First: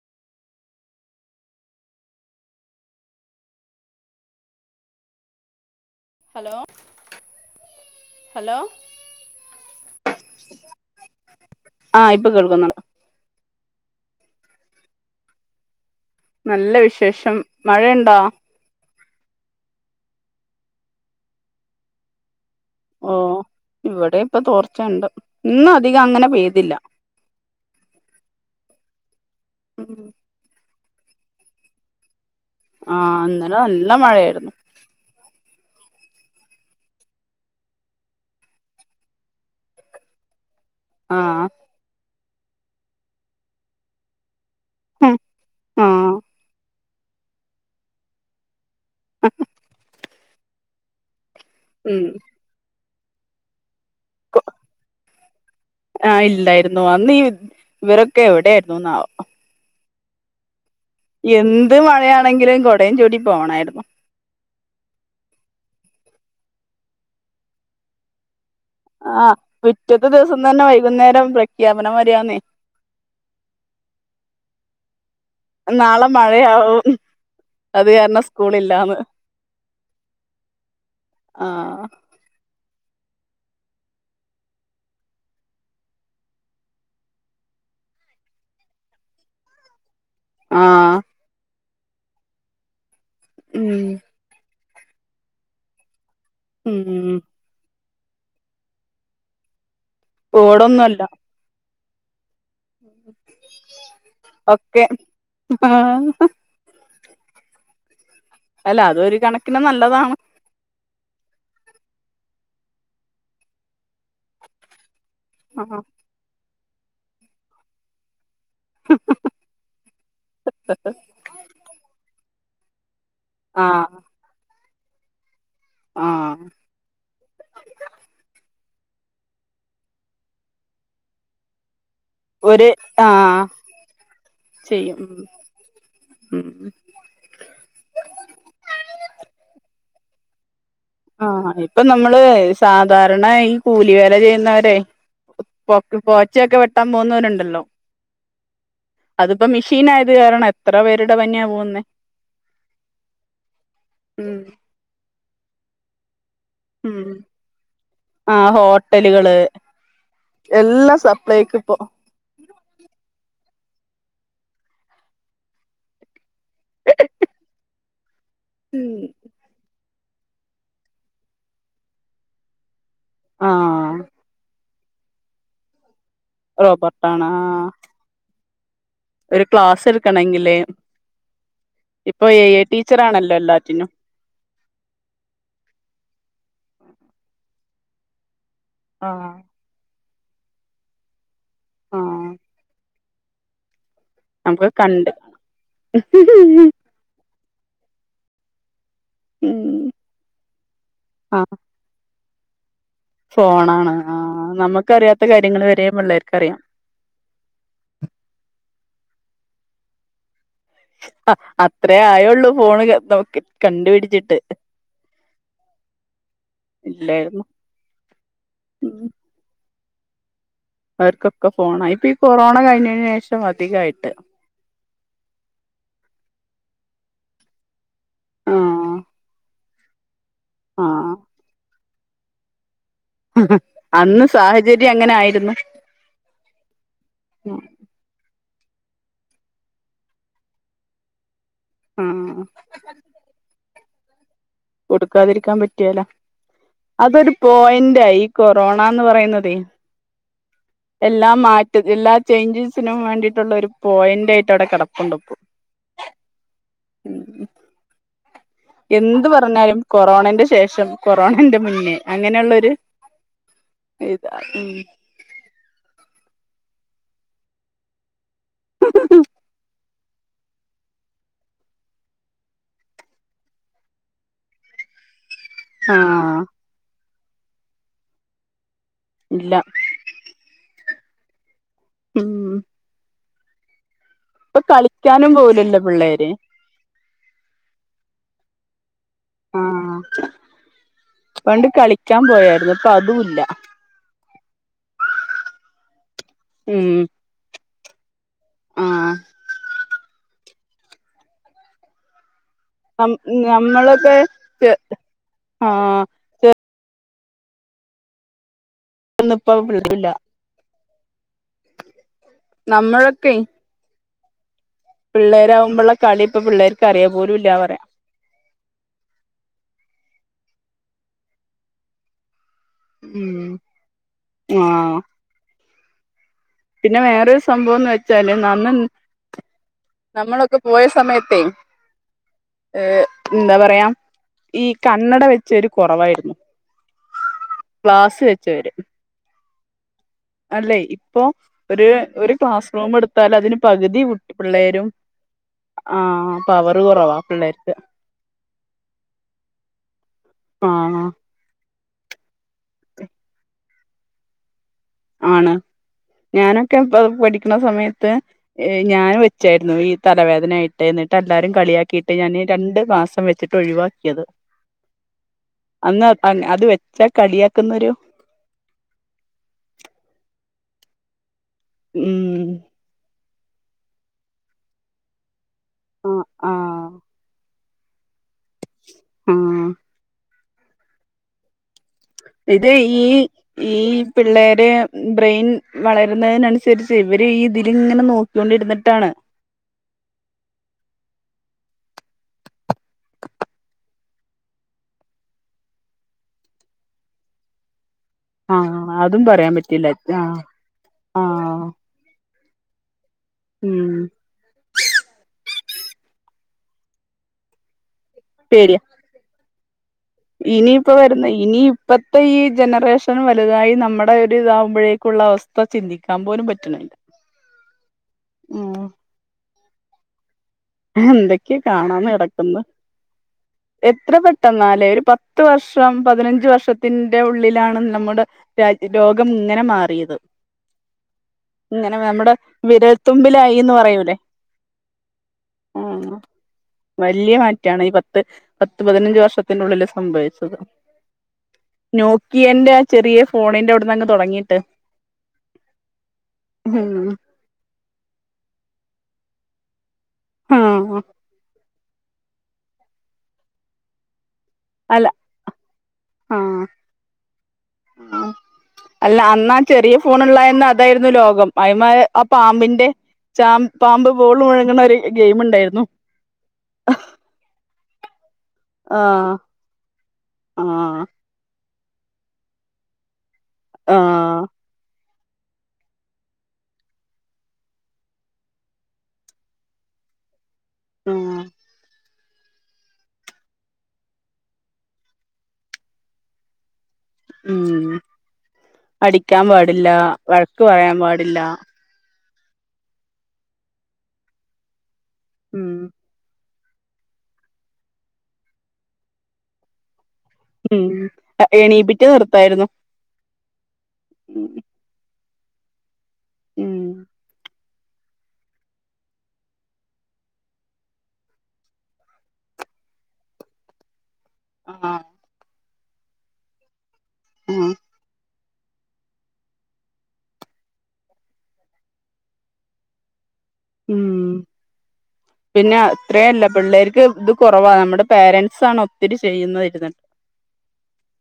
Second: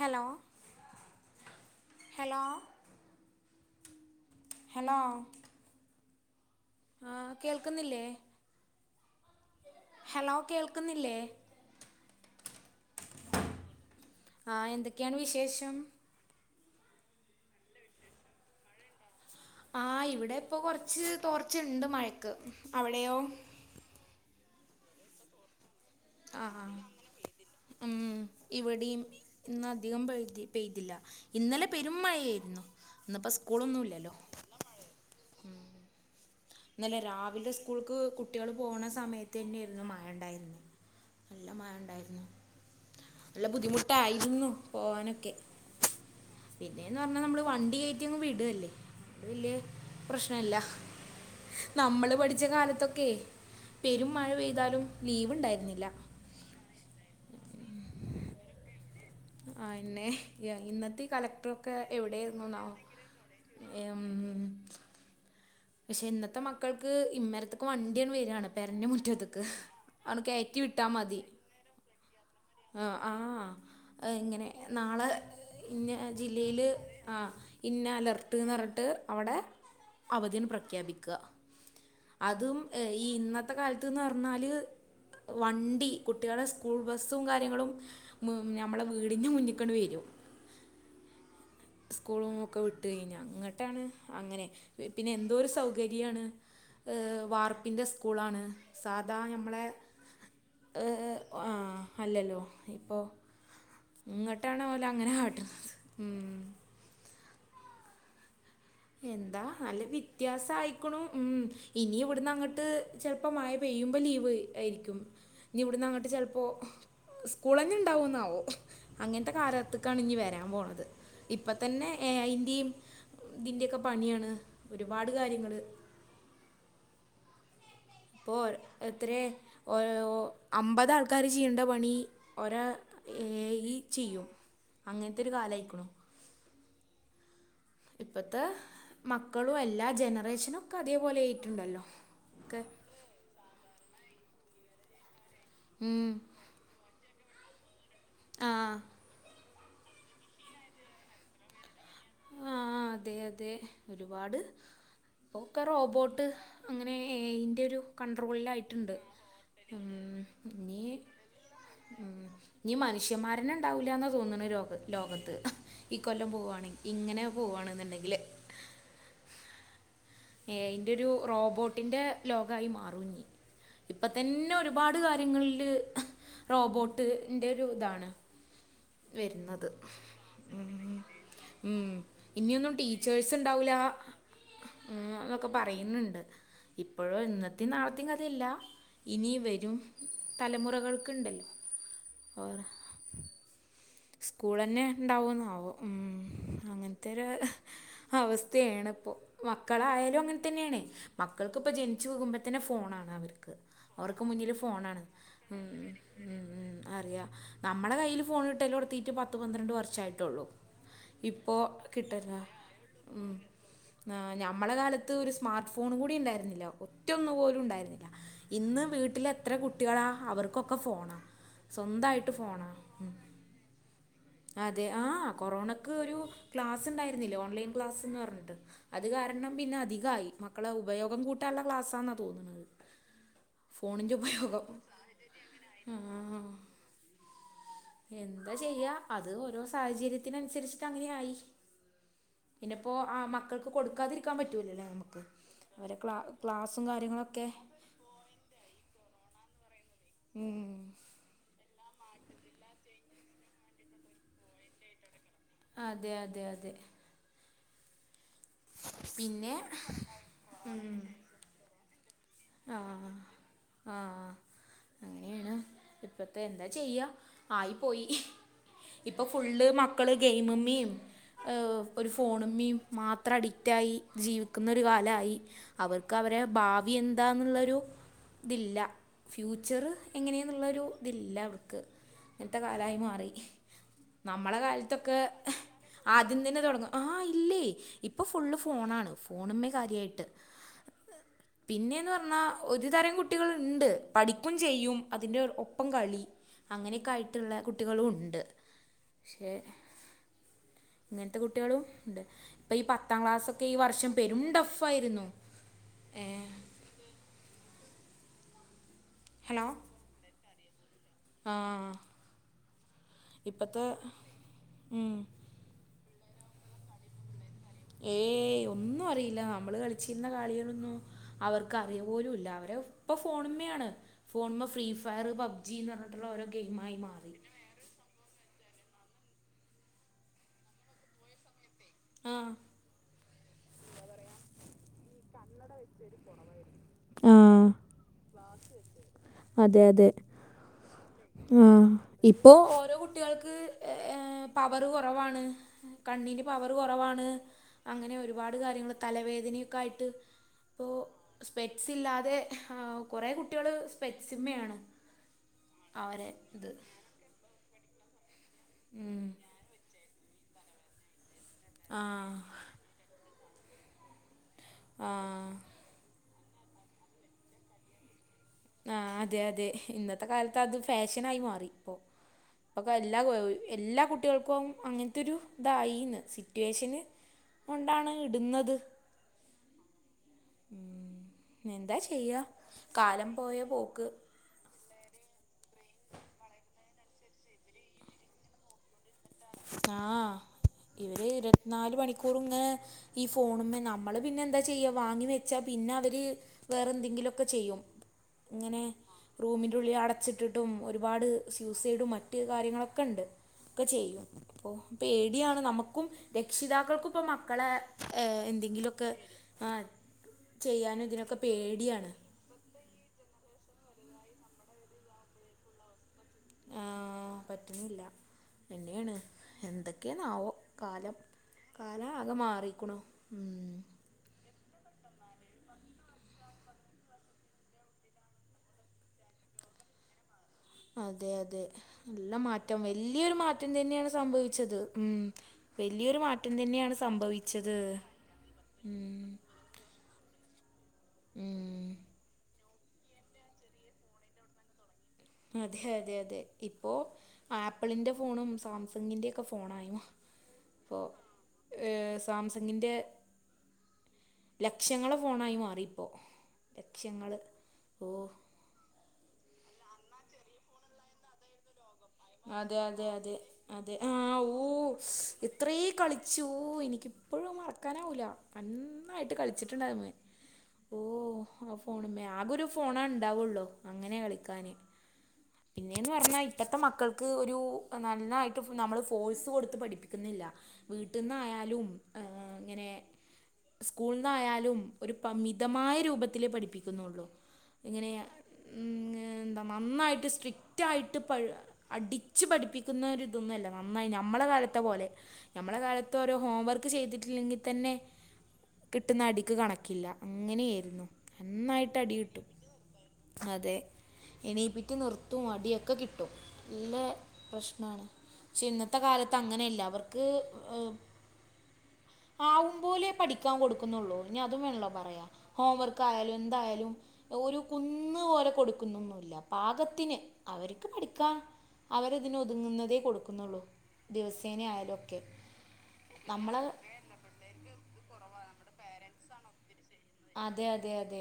Hello hello hello hello ആഹ് കേൾക്കുന്നില്ലേ? Hello hello കേൾക്കുന്നില്ലേ? ആഹ് ഇപ്പോ കേൾക്കുന്നു ആഹ് എന്തൊക്കെയാണ് വിശേഷം? നല്ല വിശേഷം മഴണ്ടോ? ആഹ് ഇവടെ പ്പോ കൊർച്ച് തോർച്ച്ണ്ട് മഴക്ക്. അവടെയോ? ഇവടെ പ്പൊ തോർച്ചണ്ട്. ഇന്നധികങ്ങനെ ആഹ് ആഹ് ഉം ഇവടിം ഇന്നധികം പെയ്തി പെയ്തില്ല ഇന്നലെ പെരു മഴയായിരുന്നു ആഹ് ഇന്ന്പ്പോ ഇന്നലെ നല്ല സ്കൂളൊന്നുല്ലല്ലോ. മഴയായിരുന്നു ഇന്നലെ രാവിലെ സ്കൂക്ക് കുട്ട്യെള് പോണ സമയത്തെന്നെരന്നു മഴണ്ടായിര്ന്നെ ആഹ് നല്ല മഴ ണ്ടായിരുന്നു. നല്ല ബുദ്ധിമുട്ടായിരുന്നു. പോവാനൊക്കെ ആഹ് പിന്നേന്ന് പർഞ്ഞാ നമ്മള് വണ്ടി കേറ്റ്യങ്ങ് വിടല്ലേ അതൊണ്ട് വെല്ല്യെ പ്രശ്നല്ല. ഉം നമ്മള് പഠിച്ച കാലത്തൊക്കെ പെരും മഴ പെയ്താലും ലീവ്ണ്ടായിരുന്നില്ല. ആഹ് ഇല്ലായിരുന്നു അന്ന് ഈ ഇവരൊക്കെ എവടെയ്രുന്നുന്നാവോ. അയെന്നെ എന്നത്തി യെന്ത് മഴയാണെങ്കിലും കൊടയും ചൂടി പോണായിര്ന്നു. ഉം ഉം പക്ഷെ ഇന്നത്തെ മക്കൾക്ക് ഇമ്മര്ത്ത്ക്ക് വണ്ട്യണ് വെരാണ്. പെരൻ്റെ ആഹ് മുറ്റത്ത്ക്ക് പിറ്റത്തെ ആണ് ദിവസം കെയറ്റി തന്നെ വിട്ടാ മതി. വൈകുന്നേരം പ്രഖ്യാപനം വരികാന്നേ അഹ് ആഹ് അത്ങ്ങനെ നാളെ ഇന്ന നാളെ ജില്ലയില് മഴയാവും ആഹ് ഇന്ന അത് കാരണം അലർട്ട്ന്നർഞ്ഞ്ട്ട് സ്കൂളില്ലാന്ന് അവടെ അവധിയന് പ്രഖ്യാപിക്ക. ആഹ് അതും എഹ് ഈ ഇന്നത്തെ കാലത്ത്ന്നർഞ്ഞാല് വണ്ടി കുട്ടിളെ സ്കൂൾ ബസ്സും കാര്യങ്ങളും മുൻ ഞമ്മളെ വീട്ന്റെ മുന്ന്ക്കണ്ട് വെരും. ആഹ് സ്ക്കൂളൊക്കെ വിട്ട് കഴിഞ്ഞ ഉം ഇങ്ങട്ടാണ് അങ്ങനെ പിന്നെ എന്തോരു സൗകര്യാണ്. ഉം ഏഹ് വാർപ്പിൻ്റെ സ്കൂളാണ് സാധാ ഞമ്മളെ ഓടൊന്നല്ല ആ അല്ലല്ലോ ഇങ്ങട്ടാണ് ഒക്കെ ഓലങ്ങനെ കാട്ടണത് മ് ആഹ് അല്ല അതൊരു എന്താ കണക്കിന് നല്ല നല്ലതാണ് വിത്യാസായി കണ് മ് ഇനി ഇവിടുന്ന് അങ്ങട്ട് ചെിലപ്പോ മഴ പെയ്യുമ്പോ ലീവ് ആരിക്കും ഇഞ് ആഹ് ഇവിടുന്ന് അങ്ങട്ട് ചിലപ്പോ സ്കൂൾ തന്നെ ഉണ്ടാവോന്നാവോ അങ്ങനത്തെ കാലത്ത്ക്കാണ് ഇനി വരാൻ പോണത് ഇപ്പം തന്നെ എ ഐ ന്റിം ഇതിൻന്റെയൊക്കെ ആഹ് പണിയാണ് ഒരുപാട് കാര്യങ്ങൾ ആഹ് ഇപ്പോൾ എത്ര ഓ ഓ മ്പതാൾക്കാർ ചെയ്യേണ്ട പണി ഒരാ ഒരു എ ആഹ് ഐ ചെയ്യും ചെയ്യും അങ്ങനത്തെ ഒരു കാലായിക്ക്ണു [unintelligible] ഇപ്പത്തെ മക്കളും എല്ലാ ജനറേഷനും അതേപോലെ ആഹ ആയിട്ടുണ്ടല്ലോ ഇപ്പൊ നമ്മള് ഒക്കെ സ ഉധാരണായി കൂലി വേല ചെയ്യുന്നവരെ പൊക്ക് ഉം. പോ ഉച്ചയെക്ക് വെട്ടാൻ പോകുന്നവരുണ്ടല്ലോ ആ അത് ഇപ്പൊ മെഷീൻ ആയത് കാരണം എത്ര പേരുടെ പനിയാ പോകുന്നേ ആ അതെ അതെ ഉം ഒരുപാട് പൊക്കെ റോബോട്ട് അങ്ങനെ ഉം എ ഐന്റെ ഒരു കൺട്രോളിലായിട്ടുണ്ട് അഹ് എല്ലാ സപ്ലൈക്ക് ഇപ്പോ ഇനി മനുഷ്യന്മാരനെ ഉണ്ടാവൂല്ലാന്ന തോന്നണെ ലോകത്ത് ഈ കൊല്ലം പോവാണെങ്കിൽ ഇങ്ങനെ പോവാണ്ന്ന്ണ്ടെങ്കില് [unintelligible] എഐന്റെ ഒരു റോബോട്ടിന്റെ ലോകായി മാറുഞ്ഞി ആഹ് ഇപ്പതന്നെ ഒരു ഒരുപാട് കാര്യങ്ങളിൽ റോബർട്ടാണ് റോബോട്ട്ൻ്റ ആഹ് ഒരുതാണ് ഒരു വെരുന്നത് ക്ലാസ് എടുക്കണെങ്കില് അഹ് അഹ് ഇപ്പൊ എ ഐ ഇനിയൊന്നും ടീച്ചേഴ്സ് ടീച്ചറാണല്ലോ ഇണ്ടാവല എല്ലാറ്റിനും അഹ് എന്നൊക്കെ പറയുന്നുണ്ട് ഇപ്പഴും ഇന്നത്തും നാളത്തും കഥയല്ല ആഹ് ഇനി വരും തലമുറകൾക്കുണ്ടല്ലോ ആഹ് നമുക്ക് സ്കൂളന്നെ കണ്ട് ഇണ്ടാവോന്നാവോ ഉും അങ്ങനത്തെ ഒരു അവസ്ഥയാണ് ഇപ്പൊ ഉം മക്കളായാലും അങ്ങൻതന്നെയാണേ ആഹ് മക്കൾക്ക് ഇപ്പ ജനിച്ചു പോകുമ്പ [unintelligible] ഫോണാണ് അവർക്ക് ഫോണാണ് അവർക്ക് ആഹ് മുന്നിൽ ഫോണാണ് നമുക്കറിയാത്ത കാര്യങ്ങൾ വരെ പിള്ളേർക്ക് അറിയാം അറിയ നമ്മളെ കയ്യിൽ ഫോണ് കിട്ടലൊടുത്തിട്ട് പത്ത് പന്ത്രണ്ട് വർഷമായിട്ടുള്ളൂ ആഹ് ഇപ്പോ അത്രേ കിട്ടുന്ന ആയുള്ളൂ ഫോണ് ഉം നമുക്ക് ആ കണ്ടുപിടിച്ചിട്ട് ഞമ്മളെ കാല ത്ത് സ്മാർട്ട് ഫോൺ കൂടിണ്ടായിരുന്നില്ല ഒറ്റൊന്നും ഇല്ലായിരുന്നു പോലും ഉണ്ടായിരുന്നില്ല ഇന്ന് ഉം വീട്ടിലെ എത്ര കുട്ടികളാ അവർ അവർക്കൊക്കെ ഫോണായി ഇപ്പൊ ഈ കൊറോണ ഫോണാണ് കഴിഞ്ഞന് ശേഷം അധികായിട്ട് അതെ ആ കൊറോണക്ക് ഒരു ക്ലാസ് ഉണ്ടരുന്നില്ലേ ഓൺലൈൻ ക്ലാസ്ന്ന് പറഞ്ഞിട്ട് ആഹ് അത് കാരണം പിന്നെ അധികായി മക്കളെ ആഹ് ഉപയോഗം കൂട്ടാനുള്ള ക്ലാസ്സാന്നാ തോന്നുന്നത് ഫോണിന്റെ അന്ന് ഉപയോഗം സാഹചര്യം അങ്ങനെ ആയിരുന്നു ഉം ഉം എന്താ ചെയ്യാ അത് ഓരോ സാഹചര്യത്തിന് അനുസരിച്ചിട്ട് അങ്ങനെയായി [unintelligible] ഇപ്പോ മക്കൾക്ക് കൊടുക്കാതിരിക്കാൻ പറ്റൂല്ലല്ലേ നമുക്ക് കൊടുക്കാതിരിക്കാൻ അവരെ ക്ലാസ്സും കാര്യങ്ങളൊക്കെ എന്തായി കൊറോണാന്ന് പറയുന്നത് മ് എല്ലാ മാറ്റ എല്ലാ ചേഞ്ചസിനും വേണ്ടിയിട്ടുള്ള ഒരു പോയിന്റ് ആയിട്ട് അവിടെ കടപ്പുണ്ട് ഇപ്പൊ അതെ അതെ അതെ [unintelligible] എന്ത് പിന്നെ പറഞ്ഞാലും കൊറോണന്റെ ശേഷം കൊറോണന്റെ മുന്നേ അങ്ങനെയുള്ളെരു ആഹ് ആഹ് ഇതാ ഉം അങ്ങനെയാണ് ഇപ്പത്തെ എന്താ ചെയ്യാ ആയിപ്പോയി ഇപ്പൊ ഫുള്ള് മക്കള് ഗെയിമി മിം ഒരു ഫോണിമ്മീം മാത്രം അഡിക്റ്റായി ജീവിക്കുന്ന ഒരു കാലായി അവർക്ക് അവരെ ആഹ് ഭാവി എന്താന്നുള്ളൊരു ഇതില്ല ഇല്ല ഫ്യൂച്ചറ് എങ്ങനെയെന്നുള്ളൊരു ഇതില്ല അവർക്ക് ഉം ഇങ്ങനത്തെ കാലായി മാറി നമ്മളെ ഇപ്പൊ കാലത്തൊക്കെ കളിക്കാനും പോവൂലല്ലോ പിള്ളേര് ആദ്യം തന്നെ തുടങ്ങും ആ ഇല്ലേ ഇപ്പം ഫുള്ള് ഫോണാണ് ഫോണിമ്മെ ആഹ് കാര്യായിട്ട് പണ്ട് പിന്നെ ന്ന് കളിക്കാൻ പറഞ്ഞാ പോയായിരുന്നു ഒരു ഇപ്പൊ തരം അതുല്ല കുട്ടികളുണ്ട് പഠിക്കും ചെയ്യും അതിന്റെ ഒപ്പം കളി ഉം അങ്ങനെയൊക്കെ ആയിട്ടുള്ള കുട്ടികളും ഉണ്ട് ആഹ് പക്ഷേ ഇങ്ങനത്തെ കുട്ടികളും ഉണ്ട് ഇപ്പൊ ഈ നം പത്താം ക്ലാസ്സൊക്കെ ഈ വർഷം നമ്മളൊക്കെ പെരും ടഫായിരുന്നു ആഹ് ഏഹ് ഹലോ [unintelligible] ആ നമ്മളൊക്കെ ഇപ്പത്തെ പിള്ളേരാകുമ്പോള്ള കളിപ്പം പിള്ളേർക്ക് അറിയാ പോലും ഇല്ല പറയാ ഏയ് ഒന്നും അറിയില്ല നമ്മൾ കളിച്ചിരുന്ന കളികളൊന്നും അവർക്ക് അറിയ പോലുല്ല അവരെ ഇപ്പൊ ഉം ഫോണിമ്മെയാണ് ഫോണമ്മെ ഫ്രീ ആഹ് ഫയർ പബ്ജി ന്ന് പറഞ്ഞിട്ടുള്ള ഓരോ ഗെയിമായി പിന്നെ മാറി [unintelligible] വെച്ചാല് നമ്മൾ നമ്മളൊക്കെ പോയ സമയത്തെ ആ ഏഹ് എന്താ പറയാം ഈ കണ്ണട വെച്ചവര് കുറവായിരുന്നു ആ ഗ്ലാസ്സ് വെച്ചവര് അതെ അതെ അല്ലെ ഇപ്പൊ ഒരു ആഹ് ഒരു ഇപ്പോ ക്ലാസ് റൂം ഓരോ എടുത്താൽ കുട്ടികൾക്ക് അതിന് പകുതി ഏഹ് പവർ പിള്ളേരും കുറവാണ് ആ കണ്ണിന്റെ പവർ കുറവാ കുറവാണ് പിള്ളേർക്ക് അങ്ങനെ വരും ഒരുപാട് കാര്യങ്ങൾ തലവേദനയൊക്കെ ആയിട്ട് ആ ഇപ്പോ സ്പെറ്റ്സ് ഇല്ലാതെ കുറെ കുട്ടികള് സ്പെറ്റ്സിമ്മയാണ് ആണ് അവരെ ഇത് ഞാനൊക്കെ ഇപ്പം പഠിക്കണ സമയത്ത് ഏഹ് ഞാൻ വെച്ചായി ഈ തലവേദനായിട്ട് എന്നിട്ട് എല്ലാരും ആ കളിയാക്കിയിട്ട് ഞാൻ രണ്ടു മാസം വെച്ചിട്ട് ഒഴിവാക്കിയത് ആഹ് അന്ന് അത് വെച്ചാ കളിയാക്കുന്നൊരു ആ അതെ അതെ ഇന്നത്തെ കാലത്ത് അത് ഫാഷൻ ആയി മാറി ഇപ്പോ ഉം അപ്പൊ എല്ലാ എല്ലാ കുട്ടികൾക്കും അങ്ങനത്തെരു ഇതായിന്ന് ആ ആ സിറ്റുവേഷന് കൊണ്ടാണ് ഇടുന്നത് ആഹ്‌ ഉം എന്താ ചെയ്യ ഇത് ഈ കാലം പോയ ഈ [unintelligible] പോക്ക് പിള്ളേരെ ബ്രെയിൻ വളരുന്നതിനനുസരിച്ച് ഇവര് ഈ ഇതില്ങ്ങനെ നോക്കിയോണ്ടിരുന്നിട്ടാണ് ആഹ് ഇവര് ഇരുവത്തിനാല് മണിക്കൂറും ഇങ്ങനെ ഈ ഫോണുമ്മെ നമ്മള് പിന്നെ എന്താ ചെയ്യാ വാങ്ങി വെച്ചാ പിന്നെ അവര് വേറെന്തെങ്കിലും ഒക്കെ ചെയ്യും ഇങ്ങനെ ആഹ് അതും പറയാൻ റൂമിന്റെ പറ്റില്ല ഉള്ളില് ആഹ് അടച്ചിട്ടിട്ടും ഒരുപാട് ആഹ് സ്യൂസൈഡും മറ്റും [unintelligible] കാര്യങ്ങളൊക്കെ ണ്ട് ഒക്കെ ഉം ചെയ്യും അപ്പൊ പേടിയാണ് നമക്കും രക്ഷിതാക്കൾക്കും ഇപ്പൊ മക്കളെ ഏഹ് പേടിയാ എന്തെങ്കിലൊക്കെ ആഹ് ഇനിയിപ്പ ചെയ്യാനും വരുന്ന ഇതിനൊക്കെ പേടിയാണ് ഇനിയിപ്പത്തെ ഈ ജനറേഷൻ [unintelligible] വലുതായി നമ്മടെ ഒരു ഇതാവുമ്പഴേക്കുള്ള അവസ്ഥ ചിന്തിക്കാൻ പോലും പറ്റൂ ആഹ് പറ്റുന്നില്ല ഉം [unintelligible] എന്തൊക്കെയെണാവോ കാലം എന്തൊക്കെയാ കാലം കാണാന്ന് ആകെ കിടക്കുന്ന് മാറീക്ക്ണു ഉം ന്നാലെ ഒരു പത്ത് വർഷം പതിനഞ്ച് വർഷത്തിന്റെ ഉള്ളിലാണ് നമ്മുടെ രാജ്യം ലോകം ഇങ്ങനെ മാറിയത് അതെ അതെ ഇങ്ങനെ നമ്മുടെ നല്ല മാറ്റം വല്യൊരു മാറ്റം വിരൽത്തുമ്പിലായിന്ന് പറയൂലേ തന്നെയാണ് സംഭവിച്ചത് ഉം. ആഹ് വല്യൊരു മാറ്റം തന്നെയാണ് വലിയ സംഭവിച്ചത് ഉം. ഇതിനുള്ളില് സംഭവിച്ചത്. ഉം. നോക്കിയന്റെ ആ ചെറിയ ഫോണിന്റെ അവിടന്നങ്ങ് തൊടങ്ങീട്ട്. അതെ അതെ അതെ ഇപ്പൊ ഉം ആപ്പിളിന്റെ ഫോണും, സാംസങ്ങിന്റെ ഒക്കെ ഫോണായി ഇപ്പൊ ആഹ് ഏഹ് സാംസങ്ങിന്റെ അല്ല ലക്ഷങ്ങളെ ഫോണായി മാറിപ്പോ ആഹ് ലക്ഷങ്ങള് ഓഹ്. അല്ലാ അന്നാ ചെറിയ ഫോൺ ഉള്ളായന്ന് അതായിരുന്നു ലോകം. അയ്മെ ആ അതെ പാമ്പിന്റെ അതെ അതെ ചാമ്പ് അതെ പാമ്പ് ആ ബോൾ വിഴ്‌ങ്ങ്ണ ഒരു ഗെയിം ഇണ്ടായിരുന്നു. ശ്ശോ എനിക്കിപ്പഴും മറക്കാനാവൂല. ആഹ് നന്നായിട്ട് കളിച്ചിട്ടുണ്ടായി അയിമ്മെ ആഹ് ഓഹ്. ആഹ് ഫോണുമ്മെ ആകൊരു ഫോണേണ്ടാവുള്ളൂ അങ്ങനെ ആഹ് കളിക്കാന്. പിന്നെന്ന് പറഞ്ഞാ ഇപ്പത്തെ മക്കൾക്ക് ഒരു നന്നായിട്ട് നമ്മള് ഫോഴ്സ് കൊടുത്ത് പഠിപ്പിക്കുന്നില്ല. ആഹ് വീട്ട്ന്നായാലും. ഏഹ് ഇങ്ങനെ സ്കൂൾന്നായാലും ഒരു മിതമായ രൂപത്തിലെ പഠിപ്പി ക്കുന്നുള്ളൂ ഉം ഇങ്ങനെ ഉം അടിക്കാൻ എന്താ പാടില്ല നന്നായിട്ട് വഴക്ക് പറയാൻ സ്ട്രിക്റ്റായിട്ട് പാടില്ല അടിച്ച് പഠിപ്പിക്കുന്നരിതൊന്നും അല്ല നന്നായി ഞമ്മളെ കാലത്തെ പോലെ. ഉം ഞമ്മള കാല ത്ത് ഒരു ഹോം വർക്ക് ചെയ്തിട്ടില്ലെങ്കിത്തന്നെ കിട്ടുന്ന അടിക്ക് കണക്കില്ല. ഉം അങ്ങനെയിരുന്നു നന്നായിട്ട് എണീപ്പിച്ച് അടി കിട്ടും നിർത്തായിരുന്നു അതെ ഉം എണീപ്പി റ്റ് നിർത്തും അടിയൊക്കെ കിട്ടും ഉം നല്ല പ്രശ്നാണ്. പക്ഷെ ഇന്നത്തെ കാലത്ത് അങ്ങനെയല്ല അവർക്ക് ഏഹ്. ആവും പോലെ പഠിക്കാൻ കൊടുക്കുന്നുള്ളൂ. ഇനി അതും വേണല്ലോ ആഹ് പറയാ ഹോംവർക്കായാലും എന്തായാലും ഒരു ആഹ് കുന്ന് പോലെ കൊടു കൊടുക്കുന്നൊന്നുയില്ല പാകത്തിന് അവർക്ക് പഠിക്കാൻ അവരതിന് ഒതുങ്ങുന്നതേ കൊടുക്കുന്നുള്ളൂ. ഉം ദിവസേന ആയാലും ഒക്കെ പിന്നെ അത്രേയല്ല നമ്മളെ പിള്ളേർക്ക് ഇത് കൊറവാ നമ്മടെ പാരന്റ്സ് ആണ് ഒത്തിരി ചെയ്യുന്നതിരുന്നിട്ട്. അതെ അതെ അതെ.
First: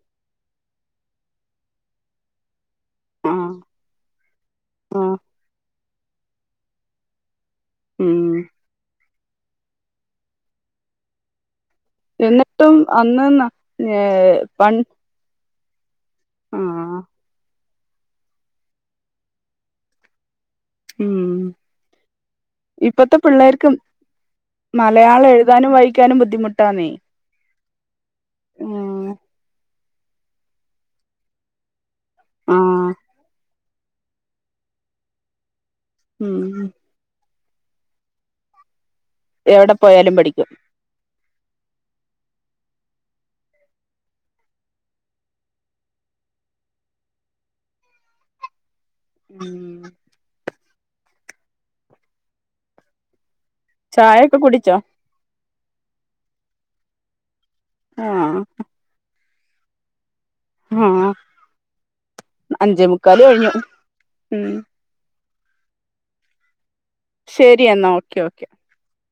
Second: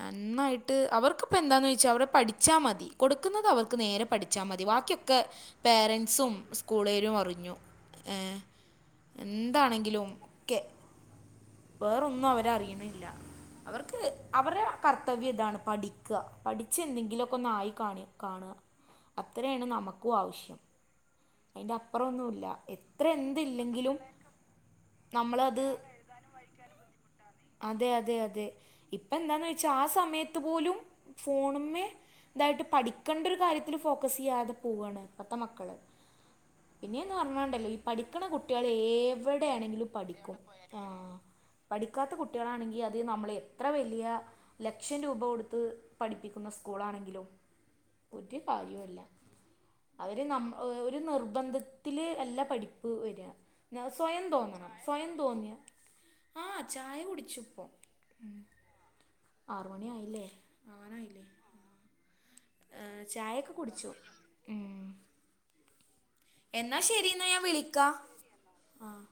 നന്നായിട്ട് അവർക്ക് ഇപ്പൊ എന്താന്ന് വെച്ച അവര് പഠിച്ചാ മതി. കൊടുക്കുന്നത് ആഹ് അവർക്ക് നേരെ പഠിച്ചാ മതി ആഹ് ബാക്കിയൊക്കെ പാരന്റ്സും, സ്കൂളേരും അറിഞ്ഞു. ഉം ഏഹ് എന്താണെങ്കിലും ഒക്കെ. വേറൊന്നും എന്നിട്ടും അവരറിയുന്നില്ല അവർക്ക്. അവരുടെ വൺ. കർത്തവ്യം ഇതാണ് പഠിക്ക്യാ പഠിച്ച് എന്തെങ്കിലുമൊക്കെ ഒന്നായി കാണ്യാ. കാണുക അത്രയാണ് നമുക്കും ആവശ്യം. ഉം. അതിന്റെ അപ്പുറൊന്നുയില്ല എത്ര ഇപ്പത്തെ എന്ത് പിള്ളേർക്ക് ഇല്ലെങ്കിലും. മലയാളം എഴുതാനും, വായിക്കാനും ബുദ്ധിമുട്ടാന്നേ. അതെ അതെ അതെ ഇപ്പ ഉം എന്താന്ന് ചോയ്ച്ചാ ആ സമയത്ത് പോലും ഫോണ് മ്മെ. ഇതായിട്ട് ആഹ് പഠിക്കേണ്ട ഒരു കാര്യത്തില് ഫോക്കസ് ചെയ്യാതെ പോവ്യാണ് ഇപ്പൊത്തെ മക്കള്. ഉം. പിന്നെന്ന് പറഞ്ഞാ ഉണ്ടല്ലോ ഈ പഠിക്കണ കുട്ടികള് എവിടെ എവിടെയാണെങ്കിലും പോയാലും പഠിക്കും എവിടെ പോയാലും പഠിക്കും ആഹ്. പഠിക്കാത്ത കുട്ടികളാണെങ്കിൽ അത് നമ്മൾ എത്ര വലിയ. ലക്ഷം രൂപ കൊടുത്ത് പഠിപ്പിക്കുന്ന സ്കൂളാണെങ്കിലും ഒരു കാര്യം ഇല്ല. ഉം. ഒരു നമ്മ ഒരു നിർബന്ധത്തില് അല്ല പഠിപ്പ് വര്യാ. സ്വയം തോന്നണം, ചായ കുടിച്ചോ, സ്വയം തോന്നിയ ആഹ് ചായ കുടിച്ചു. ആഹ്. ആറുമണി ആയില്ലേ. ആഹ്. അഞ്ചേ ഏഹ് മുക്കാല് ചായൊക്കെ കഴിഞ്ഞു കുടിച്ചു ഉം എന്നാ ശരീ ന്നാ ഞാൻ ശരി വിളിക്കാ എന്നാ ഓക്കെ ഓക്കെ ആഹ്